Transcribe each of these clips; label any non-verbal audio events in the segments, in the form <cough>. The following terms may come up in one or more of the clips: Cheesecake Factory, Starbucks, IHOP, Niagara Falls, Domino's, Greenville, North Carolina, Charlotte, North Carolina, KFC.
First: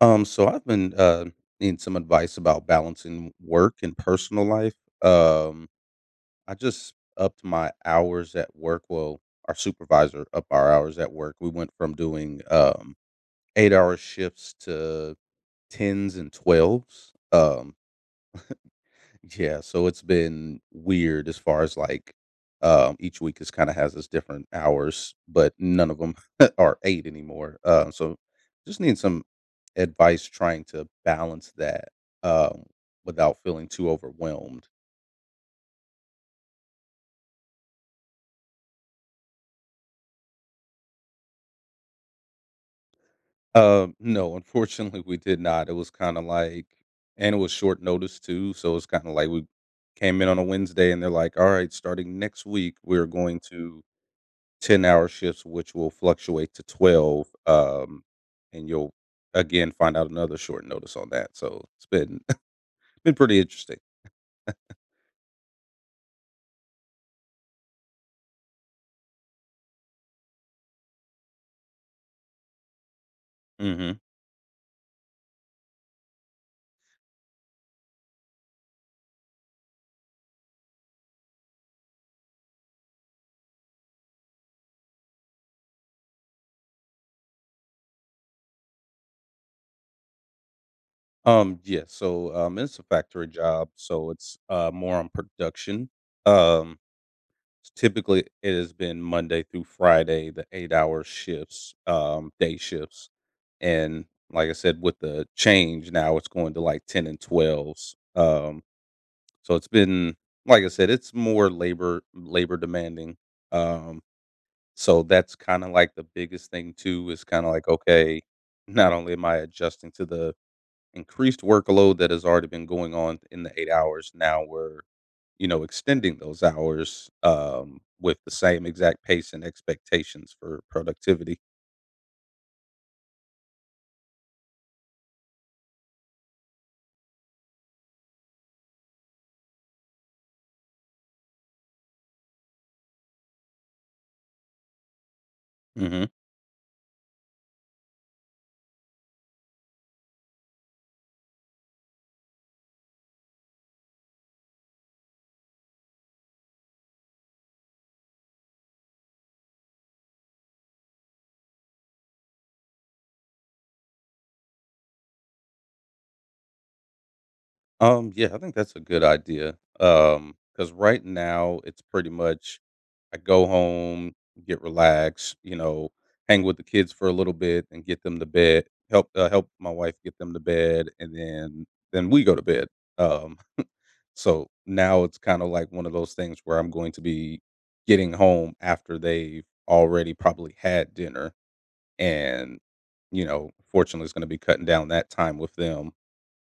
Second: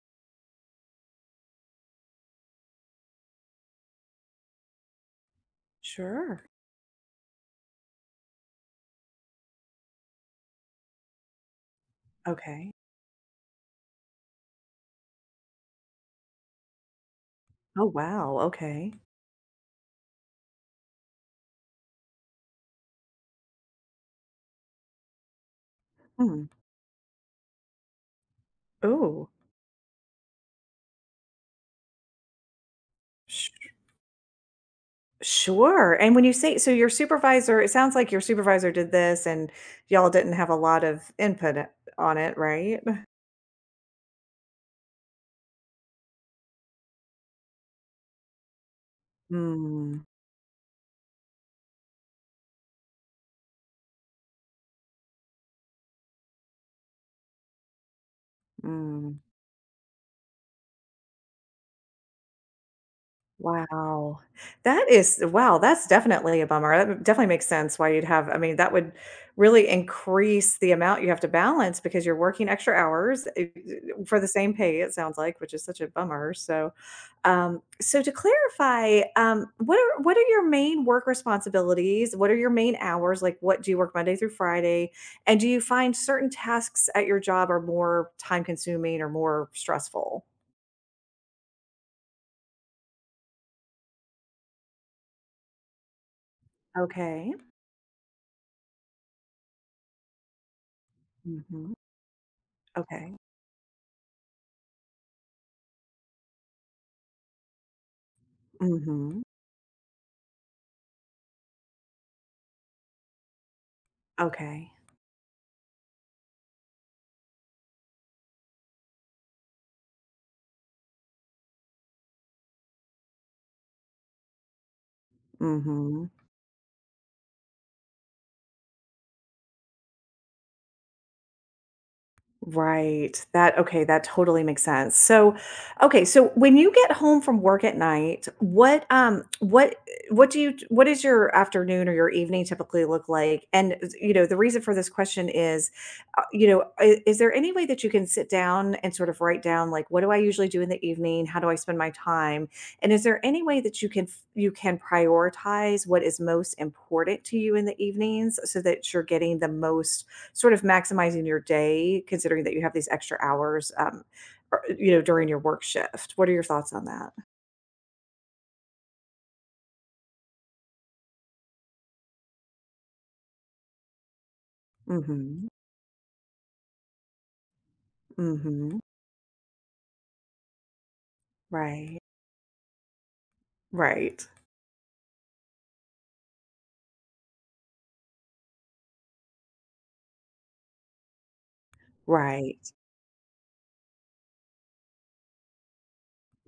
So I've been needing some advice about balancing work and personal life. Um, Sure. I just upped my hours at work. Well, our supervisor upped our hours at work. We went from doing Okay. 8-hour shifts to tens and twelves. Oh, wow, okay. Yeah, so it's been weird as far as like each week is kind of has its different hours, but none of them Hmm. <laughs> are eight anymore. So just need some Ooh. advice trying to balance that um without feeling Sh too overwhelmed. sure, and when you say so your supervisor it sounds like your supervisor did this and y'all didn't have a lot of input, on it, right? No, <laughs> unfortunately we did not. It was kind of like, and it was short notice too, so it's kind of like we Mm, came in on a Wednesday and they're like, "All right, starting next week we're going to 10-hour shifts, which will fluctuate to 12, and you'll mm. again find out another short notice on that." So it's been <laughs> been pretty interesting. Wow. That is wow, that's definitely a bummer. That definitely makes sense why you'd have I mean, that would really increase the amount you have to balance because you're working extra hours Mhm. for the same pay, it sounds like, which is such a bummer. So, so to clarify, what are your main work responsibilities? What are your main hours? Like, what do you work Monday through Friday? And do you find certain tasks at your job are more time consuming or more stressful? Yeah, so, it's a factory job, so it's, more on production. Um, Okay. typically, it has been Monday through Friday, the 8-hour Hmm. shifts, day shifts, Okay. and like I said, with the change now, it's going to, like, 10 and 12s. Mhm. So it's been, like I said, it's more labor demanding. Um, Okay. so that's kind of like the biggest thing too, is kind of like, okay, not only am I adjusting to the increased workload that has already been going on in the 8 hours, now we're Mhm. extending those hours with the same exact pace and expectations for productivity. Right. That okay, that totally makes sense. So, okay, so when you get home from work at night, what do you what is your afternoon or your evening typically look like? And you know, the reason for this question is Mhm. You know, is there any way that you can sit down and sort of write down like what do I usually do in the evening? How do I spend my time? And is there any way that you can you can prioritize what is most important to you in the evenings so that you're getting the most sort of maximizing your day, considering that you have these extra hours, or, you know, during your work shift. What are your thoughts on that? Yeah, I think that's a good idea. Because right now it's pretty much I go home, get relaxed, Mhm. Hang with the kids for a little bit and get them to bed, Mhm. help my wife get them to bed, and then Right. then we go to bed. Um, <laughs> Right. so now it's kind of like one of those things where I'm going to be getting home after they've already probably had dinner, and Right. Fortunately, it's going to be cutting down that time with them.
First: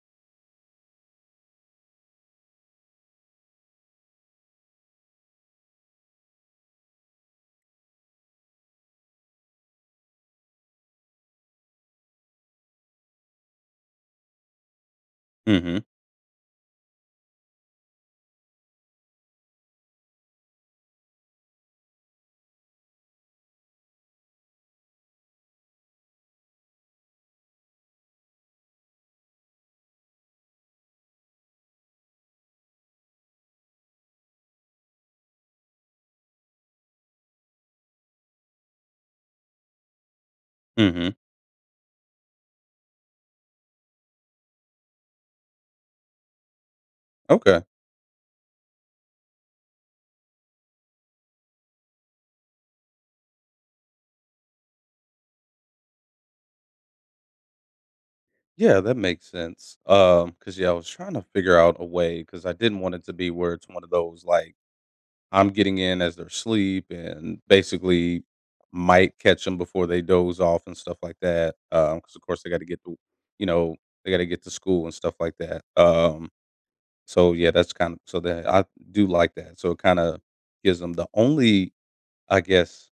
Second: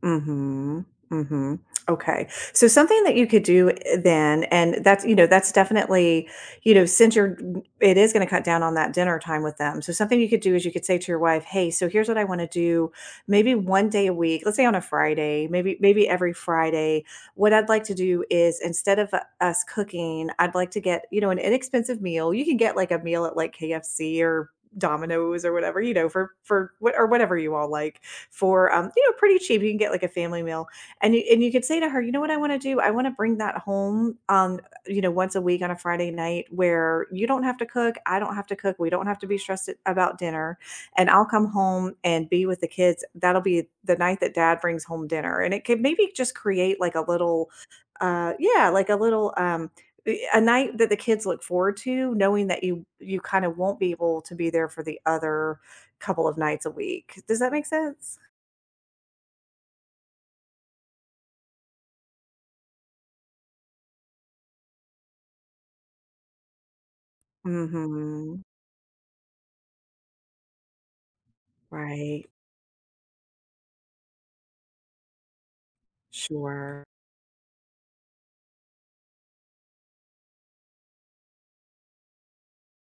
Mhm, mhm. Okay. So something that you could do then, and that's, you know, that's definitely, you know, since you're, it is going to cut down on that dinner time with them. So something you could do is you could say to your wife, "Hey, so here's what I want to do. Maybe one day a week, let's say on a Friday, maybe Mm-hmm. maybe every Friday. What I'd like to do is instead of us cooking, I'd like to get, you know, an inexpensive meal. You can get like a meal at like KFC or." Domino's or whatever, you know, for whatever you all like for you know pretty cheap. You can get like a family meal, and you could say to her, you know what I want to do? I want to bring that home. You know, once a week on a Friday night where you don't have to cook, I don't have to cook, we don't have to be stressed about dinner, Mm-hmm. and I'll come home and be with the kids. That'll be the night that Dad brings home dinner, and it could maybe just create like a little Okay. Yeah like a little a night that the kids look forward to knowing that you kind of won't be able to be there for the other couple of nights a week. Does that make sense? Yeah, that makes sense. Cause yeah, I was trying to figure out a way because I didn't want it to be where it's one of those, like, I'm getting in as they're asleep and basically Mhm. might catch them before they doze off and stuff like that. Cause of Right. course you know, they got to get to school and stuff like that. Sure. So yeah, that's kind of, so that I do like that. So it kind of gives them the only, I guess,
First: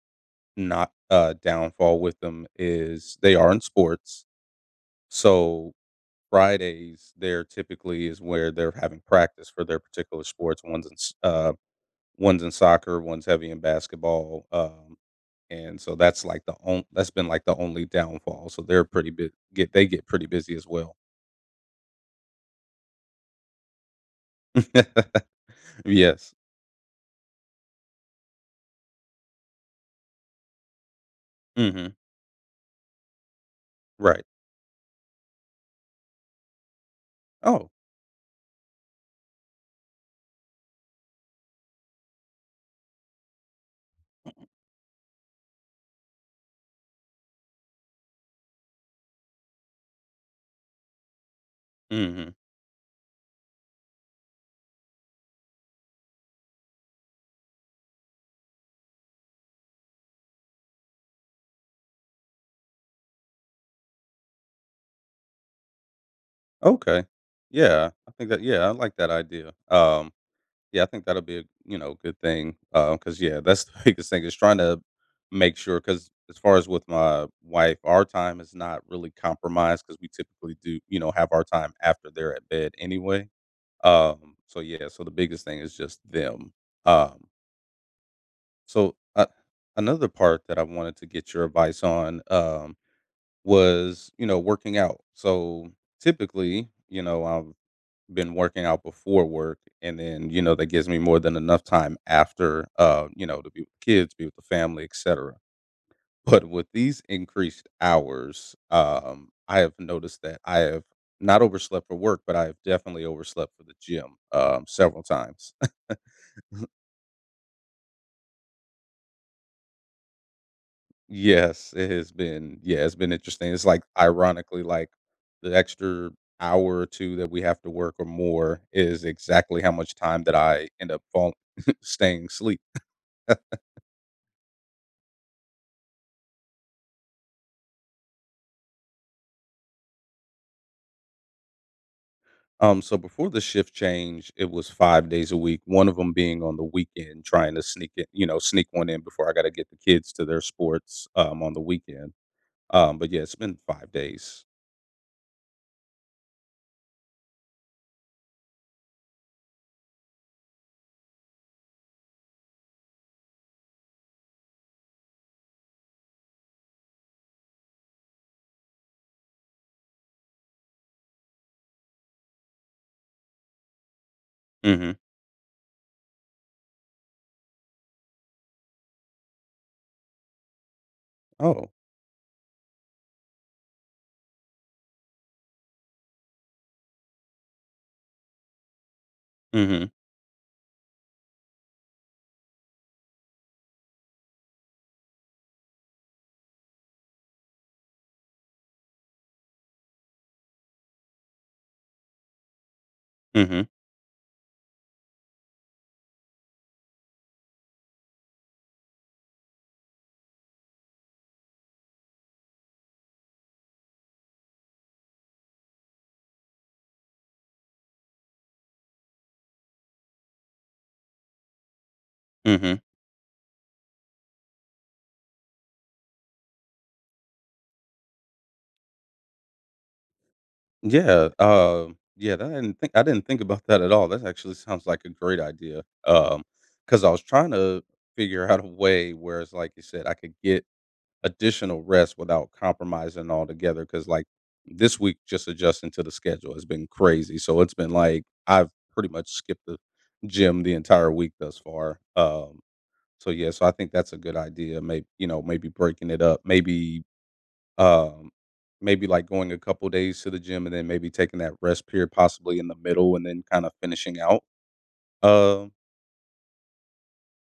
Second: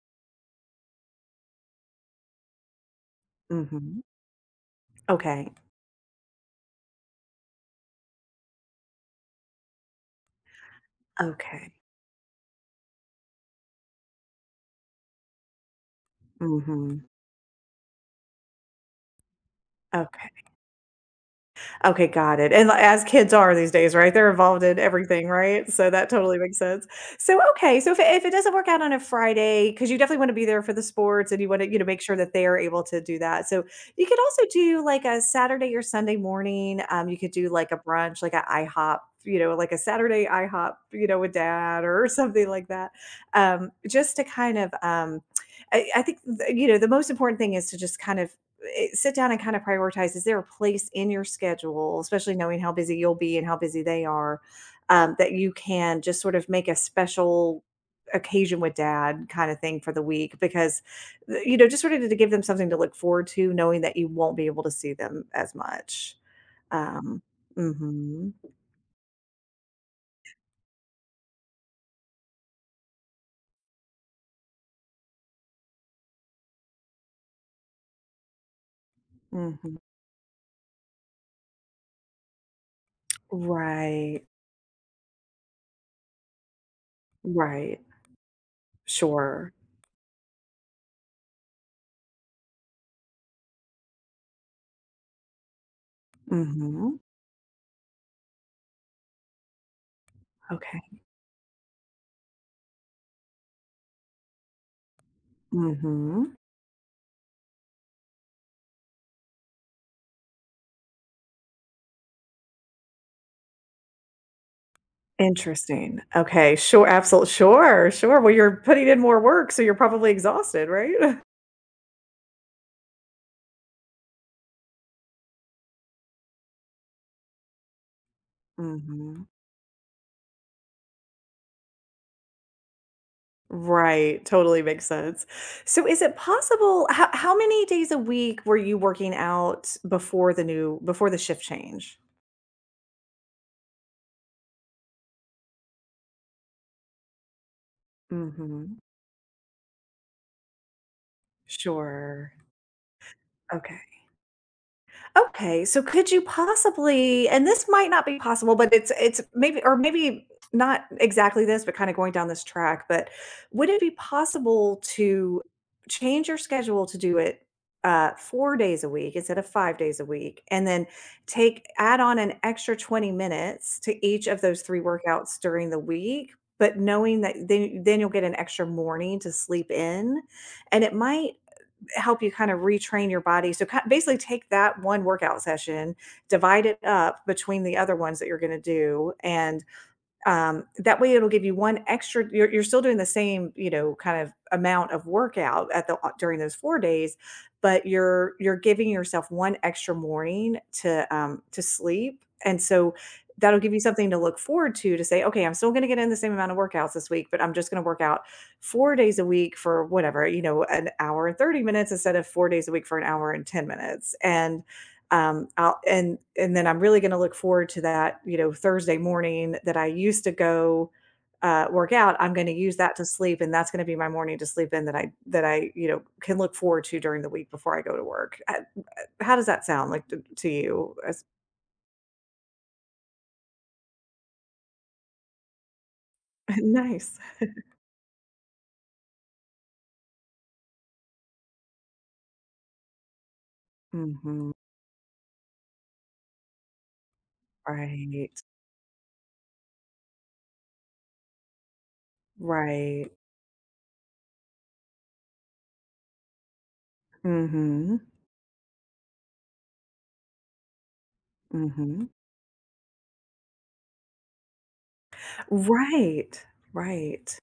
not downfall with them is they are in Mhm. sports. Okay. So Fridays, there typically is where they're having practice for their particular sports. One's in s- uh, Okay. one's in soccer, one's heavy in basketball, and so that's like the on, Mhm. that's been like the only downfall. So they get pretty Okay. busy as well. Okay, got it, and, li as kids are these days, right? They're involved in everything, <laughs> right? So that Yes. totally makes sense. So, okay, so if it doesn't work out on a Friday, because you definitely wanna be there for the sports and you wanna, you know, Hmm. make sure that they are able to do that. So, you could Right. also do, like, a Saturday or Sunday morning, you could do, Oh. like, a brunch, like a IHOP, you know, like a Saturday IHOP, you know, with dad or <laughs> something like that, just to kind of, I think, th you know, the most important thing is to just kind of sit down and kind of prioritize is there a place in your schedule, Hmm. especially knowing how busy you'll be and how busy they are, that you can just sort of make a special occasion with dad kind of thing for the week, because you know just sort of to give them something to look forward to knowing that you won't be able to see them as much. Okay. um Yeah, I hmm think that. Yeah, I like that idea. Yeah, I think that'll be a, good thing, cause yeah, that's the <laughs> biggest thing is trying to make sure. Cause as far as with my wife, our time is not really hmm compromised. Cause we typically do, have our time after they're at bed anyway. right. So, yeah, so the biggest thing is just them. Um, Right. so, Sure. another part that I wanted to get your advice on, was, working out. So, typically, Hmm. I've been working out before work, and then, that gives me Okay. more than enough time after, to be with the kids, be with the family, etc. <laughs> Hmm. But with these increased hours, I have noticed that I have not overslept for work, but I have definitely overslept for the gym, several times. <laughs> Interesting. Okay, sure, absolutely. Sure, sure. Well, you're putting in more work, so you're probably exhausted, right? <laughs> Yes, it has been, yeah, it's been interesting. It's like, ironically, like the extra hour or 2 that we have to work or more is Mhm. exactly how much time that I end up falling, <laughs> staying asleep. Right, totally makes sense. So is it possible how many days a week were you working out before the new before the shift change? So before the shift change, it was 5 days a week, one of them being on the weekend, trying to sneak it you know, sneak Mhm. one in before I gotta get the kids to their sports, on the weekend. Sure. But yeah, it's been Okay. 5 days. Okay, so could you possibly and this might not be possible, but it's maybe or maybe not exactly this, but kind of going down this track, but would it be possible to change your schedule to do it 4 days a week instead of 5 days a week and then take add on an extra 20 minutes to each of those 3 Mhm. workouts during the week? But knowing that then you'll get an extra morning to sleep in, and it might Oh. help you kind of retrain your body. So ki basically take that one workout session, divide it up between the other ones that you're gonna do, and Mhm. That way it'll give you one extra you're still doing the same, you know, kind of amount of workout at the during those 4 days, but you're giving yourself one extra morning to sleep, and so that'll Mhm. give you something to look forward to say, "Okay, I'm still gonna get in the same amount of workouts this week, but I'm just gonna work out 4 days a week for whatever, you know, an hour and 30 minutes instead of 4 days a week for an hour and 10 minutes," and I'll and then I'm really gonna look forward to that, you know, Thursday morning that I used to go, work out. I'm gonna use Mhm. that to sleep, and that's gonna be my morning to sleep in that you know, can look forward to during the week before I go to work. How does that sound like to you? As Yeah, yeah, that I didn't think about that at all. That actually sounds like a great idea. <laughs> Because I nice. was trying to figure out a way where it's like you said, I could get additional rest without compromising altogether. Cause, like, Mhm. this week, just adjusting to the schedule has been crazy. So it's been like Right. I've pretty much skipped the gym the entire week thus far. Right. So yeah, so I think that's a good idea. Maybe breaking it up, Mhm. um, maybe like going a couple days to the gym and then maybe taking that rest Mhm. period possibly in the middle and then kind of finishing out. Um, Right. Right.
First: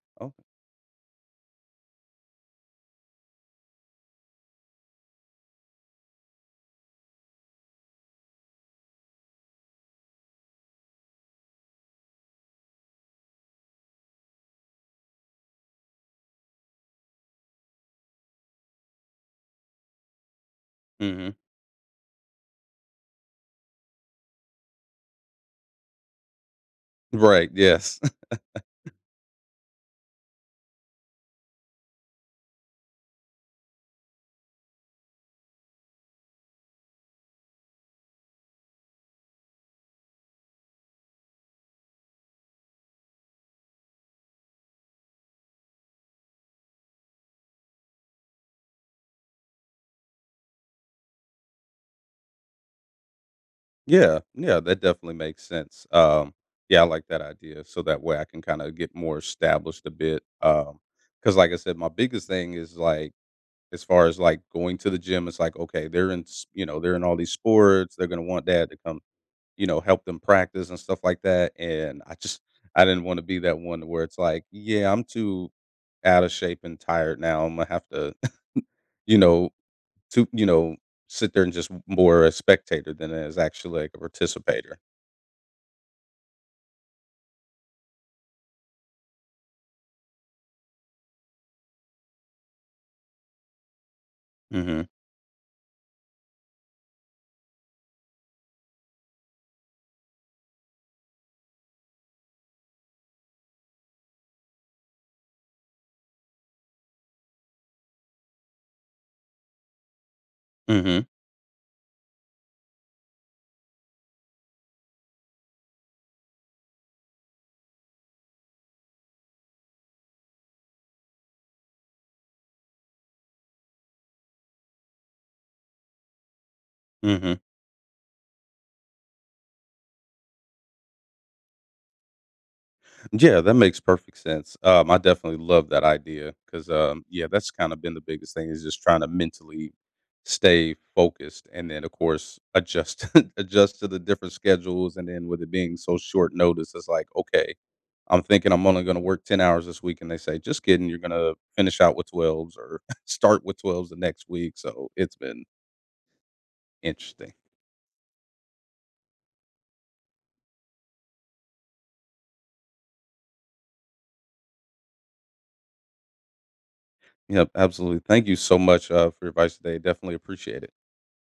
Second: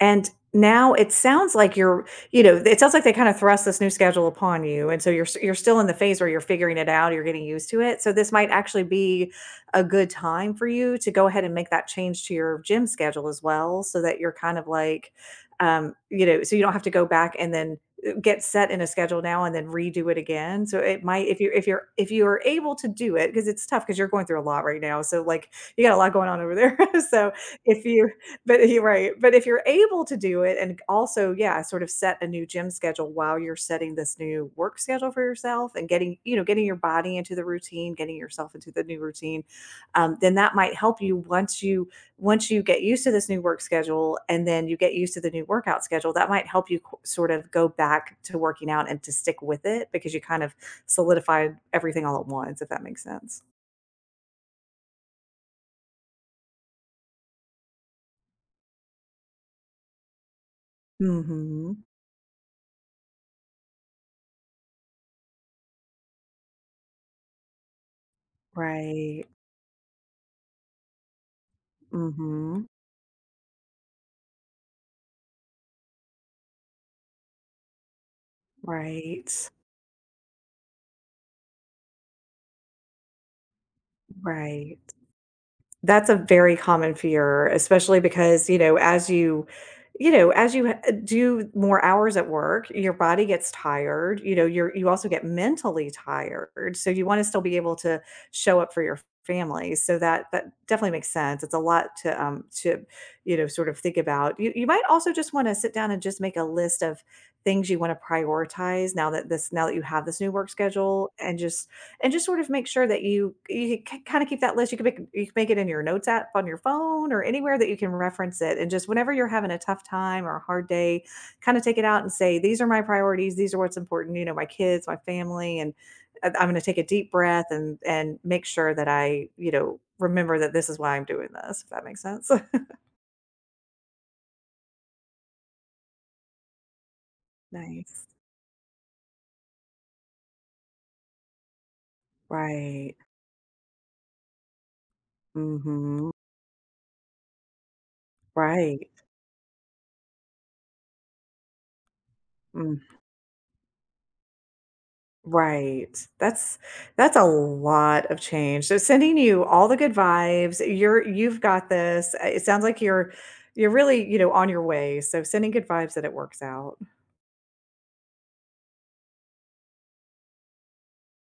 And okay. now it sounds like you're you know, it sounds like they kinda thrust this new schedule upon you, and so you're still in the phase where you're figuring it out, you're getting used to it, so this might actually be a good time for you to go ahead and make that change to your gym schedule as well, so that you're kind of like, you know, so you don't have to go back and then, get set in a schedule now and then redo it again, so it might Hmm. if you if you're able to do it because it's tough because 'cause you're going through a lot right now, so, like, you got a lot going on over there, <laughs> so Right. if Yes. you but you're right, but if you're able to do it and also, yeah, sort of set a new gym schedule while you're setting this new work schedule for yourself and getting, you know, getting your body into the routine, getting yourself into the new routine, then that might help you once you get used to this new work schedule and then you get used to the new workout schedule, that might help you sort of go back to working out and to stick with it because you kind of solidified everything all at once, if that makes sense. Yeah, yeah, that definitely makes sense. Yeah, I like that idea. So that way I can kind of get more established a bit. Because like I said, Mhm. my biggest thing is like, as far as like going to the gym, it's like, okay, they're in, s- you know, they're in all these sports, they're gonna want dad to come, Right. Help them practice and stuff like that. And I just Mhm. I didn't want to be that one where it's like, yeah, I'm too out of shape and tired now. I'm gonna have to, <laughs> you Right. know, to you know, sit there and just more a spectator than as actually like a participator. Right. That's a very common fear, especially because, you know, as you you know, as you h do more hours at work, your body gets tired, you know, you're Mhm, you also get mentally tired, so you wanna still be able to show up for your family, so that that definitely makes sense. It's a lot to, you know, sort of think about. You might also just wanna sit down and just make a list of things you wanna prioritize now that you have this new work mhm, schedule, and just sort of make sure that you kind of keep that list. You can make it in your notes app on your phone or anywhere that you can reference it. And just whenever you're having a tough time or a hard day, kind of take it out and say, "These are my priorities. These are what's important. You know, my kids, my family, and I'm going to take a deep mhm. breath and make sure that I you know remember that this is why I'm doing this. If that makes sense. <laughs> Yeah, that makes perfect sense. I definitely love that idea because, yeah, that's kind of been the Nice. biggest thing is just trying to mentally stay focused, and then of course Right. adjust <laughs> adjust to the different schedules, and then with it being so Mm-hmm. short notice, it's like, okay, I'm thinking I'm only Right. going to work 10 hours this week, and they say, just kidding, you're going to finish out with twelves or <laughs> start with twelves the next week. So it's been Right. That's a interesting. lot of change. So sending you all the good vibes. You're you've got this. It sounds like you're really, you know, on your way. So sending good vibes that it works out. Yep, absolutely. Thank you so much for your advice today. Definitely appreciate it.